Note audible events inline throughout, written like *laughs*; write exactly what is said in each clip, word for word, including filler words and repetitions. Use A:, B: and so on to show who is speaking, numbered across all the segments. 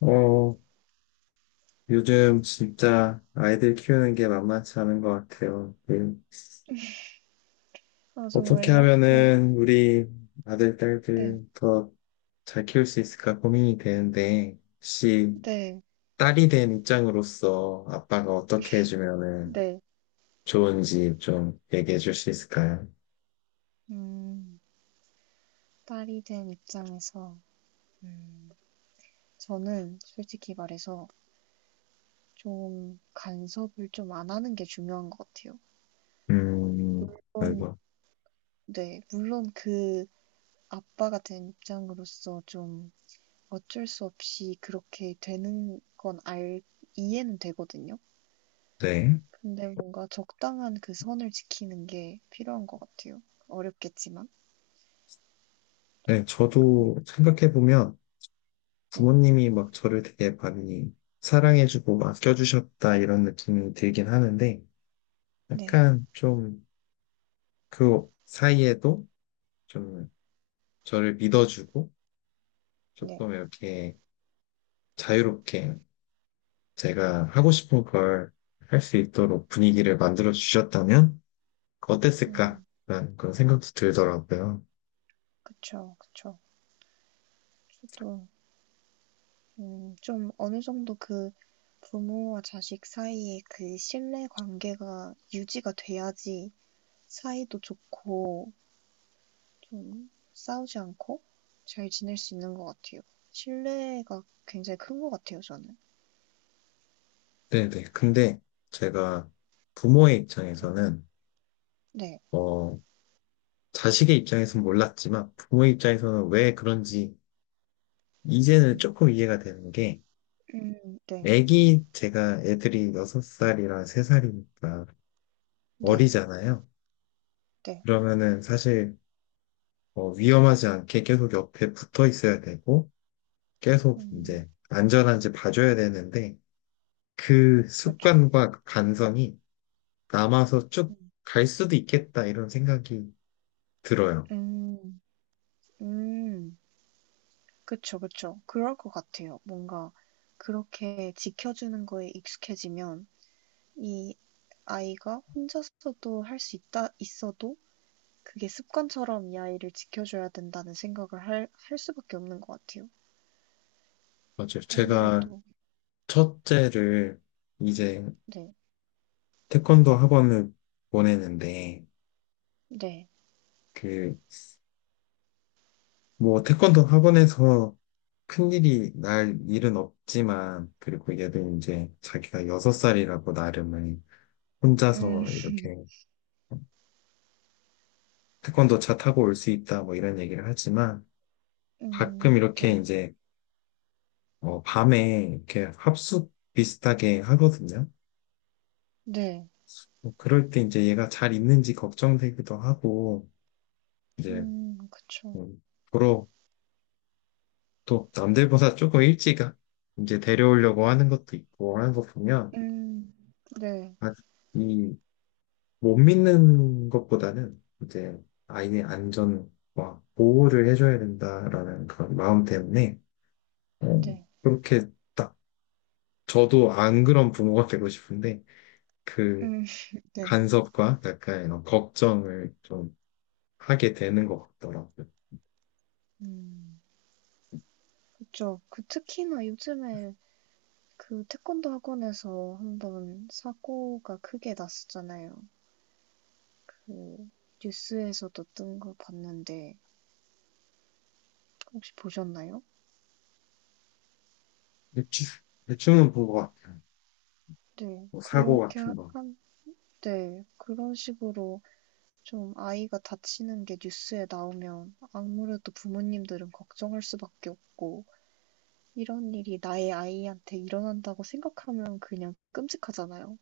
A: 어, 요즘 진짜 아이들 키우는 게 만만치 않은 것 같아요. 그,
B: 아,
A: 어떻게
B: 정말요? 그,
A: 하면은 우리 아들,
B: 네,
A: 딸들 더 잘 키울 수 있을까 고민이 되는데, 혹시
B: 네,
A: 딸이 된 입장으로서 아빠가 어떻게 해주면은
B: 네.
A: 좋은지 좀 얘기해 줄 수 있을까요?
B: 음, 딸이 된 입장에서, 음, 저는 솔직히 말해서 좀 간섭을 좀 안 하는 게 중요한 것 같아요.
A: 음,
B: 물론,
A: 아이고.
B: 네, 물론 그 아빠가 된 입장으로서 좀 어쩔 수 없이 그렇게 되는 건 알, 이해는 되거든요.
A: 네.
B: 근데 네. 뭔가 적당한 그 선을 지키는 게 필요한 것 같아요. 어렵겠지만.
A: 네, 저도 생각해보면
B: 네,
A: 부모님이 막 저를 되게 많이 사랑해주고 아껴주셨다 이런 느낌이 들긴 하는데,
B: 네,
A: 약간 좀 그 사이에도 좀 저를 믿어주고
B: 네.
A: 조금 이렇게 자유롭게 제가 하고 싶은 걸 할 수 있도록 분위기를 만들어 주셨다면
B: 음.
A: 어땠을까라는 그런 생각도 들더라고요.
B: 그쵸, 그쵸. 저도 음, 좀 어느 정도 그 부모와 자식 사이에 그 신뢰 관계가 유지가 돼야지 사이도 좋고 좀 싸우지 않고 잘 지낼 수 있는 것 같아요. 신뢰가 굉장히 큰 것 같아요, 저는.
A: 네네. 근데 제가 부모의
B: 네,
A: 입장에서는
B: 네,
A: 어 자식의 입장에서는 몰랐지만 부모의 입장에서는 왜 그런지 이제는
B: 음,
A: 조금 이해가 되는 게
B: 음, 네,
A: 애기 제가 애들이 여섯 살이랑 세 살이니까
B: 네,
A: 어리잖아요.
B: 네,
A: 그러면은 사실 어, 위험하지 않게 계속 옆에 붙어 있어야 되고 계속
B: 음,
A: 이제 안전한지 봐줘야 되는데 그
B: 그쵸.
A: 습관과 그 간성이 남아서 쭉
B: 음,
A: 갈 수도 있겠다 이런 생각이 들어요.
B: 음, 음, 그쵸, 그쵸. 그럴 것 같아요. 뭔가 그렇게 지켜주는 거에 익숙해지면 이 아이가 혼자서도 할 수 있다 있어도 그게 습관처럼 이 아이를 지켜줘야 된다는 생각을 할, 할 수밖에 없는 것 같아요.
A: 맞아요. 제가
B: 아무래도
A: 첫째를 이제
B: 네,
A: 태권도 학원을 보내는데
B: 네,
A: 그 뭐 태권도 학원에서 큰일이 날 일은 없지만, 그리고 얘도 이제 자기가 여섯 살이라고 나름은
B: 음,
A: 혼자서 이렇게 태권도 차 타고 올 수 있다 뭐 이런 얘기를 하지만 가끔
B: 음,
A: 이렇게
B: 네,
A: 이제 어, 밤에 이렇게 합숙 비슷하게 하거든요.
B: 네,
A: 뭐 그럴 때 이제 얘가 잘 있는지 걱정되기도 하고 이제
B: 음, 그쵸,
A: 음, 보러 또 남들보다 조금 일찍 아, 이제 데려오려고 하는 것도 있고 하는 거 보면
B: 음, 네,
A: 아, 이못 믿는 것보다는 이제 아이의 안전과 보호를 해줘야 된다라는 그런 마음 때문에 어,
B: 네,
A: 그렇게 저도 안 그런 부모가 되고 싶은데 그
B: 음, *laughs* 네,
A: 간섭과 약간 이런 걱정을 좀 하게 되는 것 같더라고요.
B: 음, 그쵸. 그 특히나 요즘에 그 태권도 학원에서 한번 사고가 크게 났었잖아요. 그 뉴스에서도 뜬 거 봤는데 혹시 보셨나요?
A: 대충, 대충은 본 것 같아요.
B: 네.
A: 뭐 사고
B: 그렇게
A: 같은 거.
B: 한, 네. 그런 식으로 좀 아이가 다치는 게 뉴스에 나오면 아무래도 부모님들은 걱정할 수밖에 없고 이런 일이 나의 아이한테 일어난다고 생각하면 그냥 끔찍하잖아요.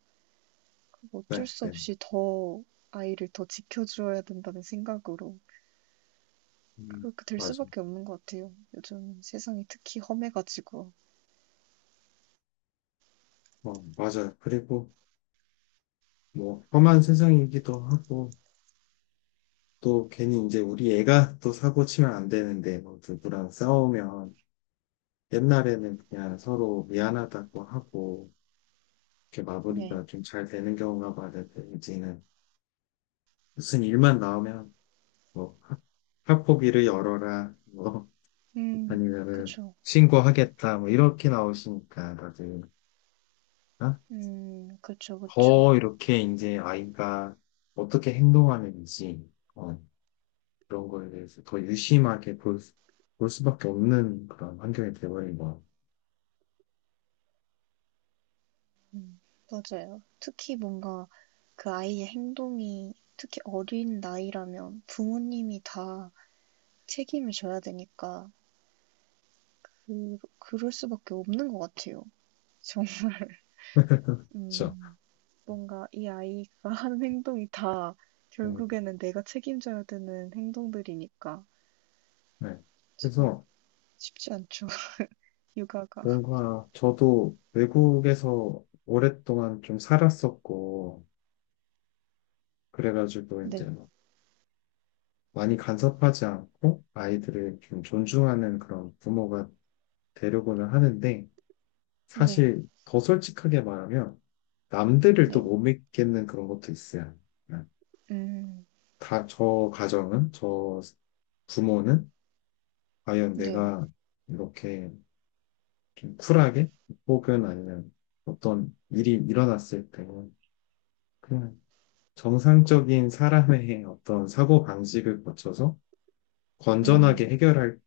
A: 네,
B: 어쩔 수
A: 네.
B: 없이 더 아이를 더 지켜줘야 된다는 생각으로
A: 음,
B: 그렇게 될
A: 맞아요.
B: 수밖에 없는 것 같아요. 요즘 세상이 특히 험해가지고.
A: 어, 맞아요. 그리고 뭐 험한 세상이기도 하고 또 괜히 이제 우리 애가 또 사고 치면 안 되는데 뭐 누구랑 싸우면 옛날에는 그냥 서로 미안하다고 하고 이렇게
B: 네.
A: 마무리가 좀 잘 되는 경우가 많은데 이제는 무슨 일만 나오면 뭐 학폭위를 열어라 뭐
B: 음,
A: 아니면은
B: 그쵸.
A: 신고하겠다 뭐 이렇게 나오시니까 다들 어?
B: 음, 그쵸,
A: 더
B: 그쵸.
A: 이렇게 이제 아이가 어떻게 행동하는지 어, 그런 거에 대해서 더 유심하게 볼, 수- 볼 수밖에 없는 그런 환경이 돼버린 거
B: 음, 맞아요. 특히 뭔가 그 아이의 행동이 특히 어린 나이라면 부모님이 다 책임을 져야 되니까 그, 그럴 수밖에 없는 것 같아요. 정,
A: 같죠.
B: 음, 뭔가 이 아이가 *laughs* 하는 행동이 다
A: 네.
B: 결국에는 내가 책임져야 되는 행동들이니까
A: 네.
B: 참
A: 그래서
B: 쉽지 않죠. *laughs* 육아가.
A: 뭔가 저도 외국에서 오랫동안 좀 살았었고 그래가지고 이제
B: 네,
A: 뭐 많이 간섭하지 않고 아이들을 좀 존중하는 그런 부모가 되려고는 하는데
B: 네,
A: 사실 더 솔직하게 말하면 남들을 또
B: 네.
A: 못 믿겠는 그런 것도 있어요. 그냥
B: 음,
A: 다, 저 가정은, 저 부모는 과연
B: 네,
A: 내가 이렇게 좀 쿨하게 혹은 아니면 어떤 일이 일어났을 때 그냥 정상적인 사람의 *laughs* 어떤 사고 방식을 거쳐서 건전하게
B: 음,
A: 해결할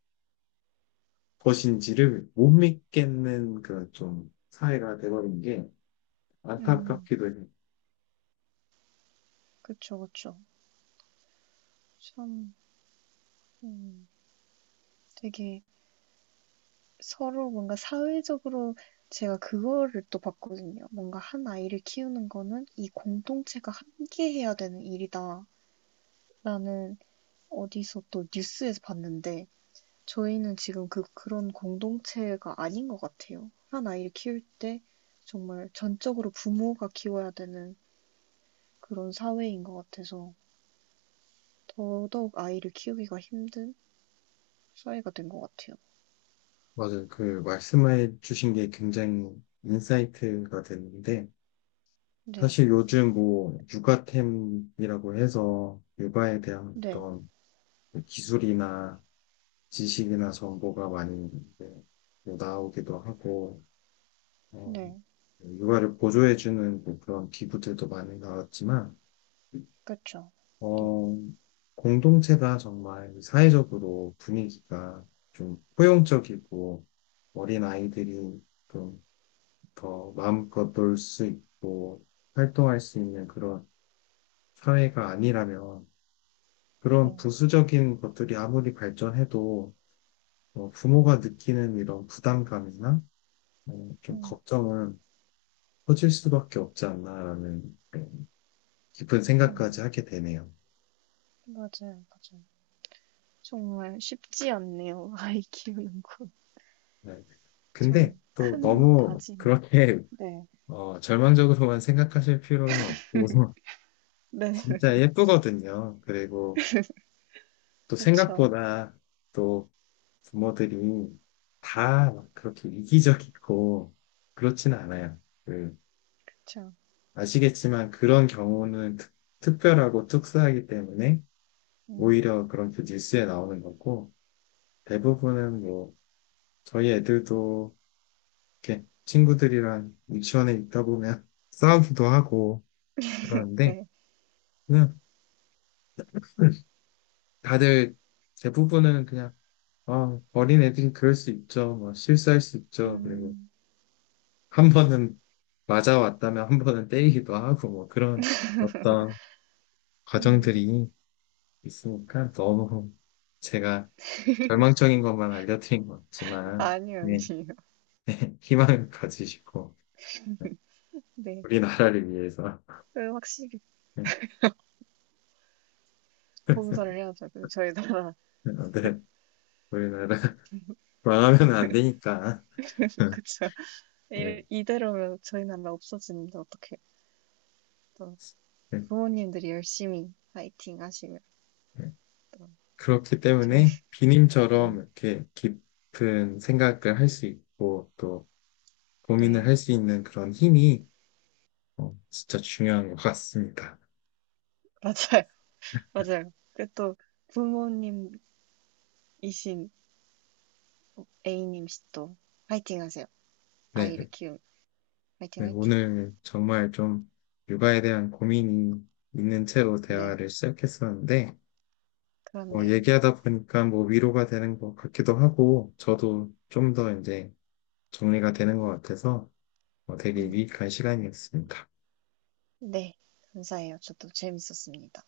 A: 것인지를 못 믿겠는 그 좀 사회가 돼버린 게
B: 음.
A: 안타깝기도 해요.
B: 그쵸, 그쵸. 참, 음, 되게 서로 뭔가 사회적으로 제가 그거를 또 봤거든요. 뭔가 한 아이를 키우는 거는 이 공동체가 함께 해야 되는 일이다라는 어디서 또 뉴스에서 봤는데 저희는 지금 그 그런 공동체가 아닌 것 같아요. 한 아이를 키울 때 정말 전적으로 부모가 키워야 되는 그런 사회인 것 같아서 더더욱 아이를 키우기가 힘든 사회가 된 것 같아요.
A: 맞아요. 그 말씀해 주신 게 굉장히 인사이트가 됐는데
B: 네,
A: 사실 요즘 뭐 육아템이라고 해서 육아에 대한
B: 네,
A: 어떤 기술이나 지식이나 정보가 많이 이제 뭐 나오기도 하고 어,
B: 네,
A: 육아를 보조해주는 뭐 그런 기구들도 많이 나왔지만
B: 그렇죠. 네,
A: 어, 공동체가 정말 사회적으로 분위기가 좀 포용적이고 어린 아이들이 좀 더 마음껏 놀 수 있고 활동할 수 있는 그런 사회가 아니라면 그런
B: 네,
A: 부수적인 것들이 아무리 발전해도 어, 부모가 느끼는 이런 부담감이나 어, 좀
B: 음,
A: 걱정은 커질 수밖에 없지 않나라는 네, 깊은 생각까지
B: 음. 음.
A: 하게 되네요.
B: 맞아요, 맞아요. 정말 쉽지 않네요. *laughs* 아이 키우는 건.
A: 네. 근데
B: 좀
A: 또
B: 큰
A: 너무
B: 다짐.
A: 그렇게 *laughs*
B: 네,
A: 어, 절망적으로만 생각하실 필요는 없고, *laughs*
B: 네, *laughs*
A: 진짜 예쁘거든요. 그리고 또
B: 그렇죠
A: 생각보다 또 부모들이 다 그렇게 이기적이고, 그렇진 않아요. 그,
B: 그죠
A: 아시겠지만 그런 경우는 특, 특별하고 특수하기 때문에
B: 음,
A: 오히려 그런 그 뉴스에 나오는 거고, 대부분은 뭐, 저희 애들도 이렇게 친구들이랑 유치원에 있다 보면 *laughs* 싸우기도 하고, 그러는데,
B: 네,
A: 그냥 다들 대부분은 그냥 아, 어린 애들이 그럴 수 있죠. 뭐 실수할 수 있죠. 그리고
B: 음,
A: 한 번은 맞아왔다면 한 번은 때리기도 하고 뭐 그런 어떤
B: 음.
A: 과정들이 있으니까 너무 제가 절망적인 것만 알려드린 것 같지만
B: 아니요,
A: 예,
B: 아니요.
A: *laughs* 희망을 가지시고
B: 네,
A: 우리나라를 위해서
B: 그 확실히
A: *laughs* 네,
B: 봉사를 해야죠. 그 저희 나라,
A: 우리나라 *laughs* 망하면 안 되니까
B: *laughs*
A: *laughs*
B: 그렇
A: 네,
B: 이- *laughs* 이대로면 저희 나라 없어지는데 어떻게 또
A: 네,
B: 부모님들이 열심히 파이팅 하시면
A: 네.
B: 또
A: 그렇기
B: 저희,
A: 때문에
B: 네,
A: 비님처럼 이렇게 깊은 생각을 할 수 있고 또 고민을
B: 네,
A: 할 수 있는 그런 힘이 어, 진짜 중요한 것 같습니다.
B: 맞아요, 맞아요. 그또 부모님이신 A님 씨도 화이팅 하세요.
A: 네,
B: 아이를 키우 화이팅
A: 네,
B: 화이팅.
A: 오늘 정말 좀 육아에 대한 고민이 있는 채로
B: 네,
A: 대화를 시작했었는데 어,
B: 그렇네요.
A: 얘기하다 보니까 뭐 위로가 되는 것 같기도 하고 저도 좀 더 이제 정리가 되는 것 같아서 어, 되게
B: 음.
A: 유익한 시간이었습니다.
B: 네, 감사해요. 저도 재밌었습니다.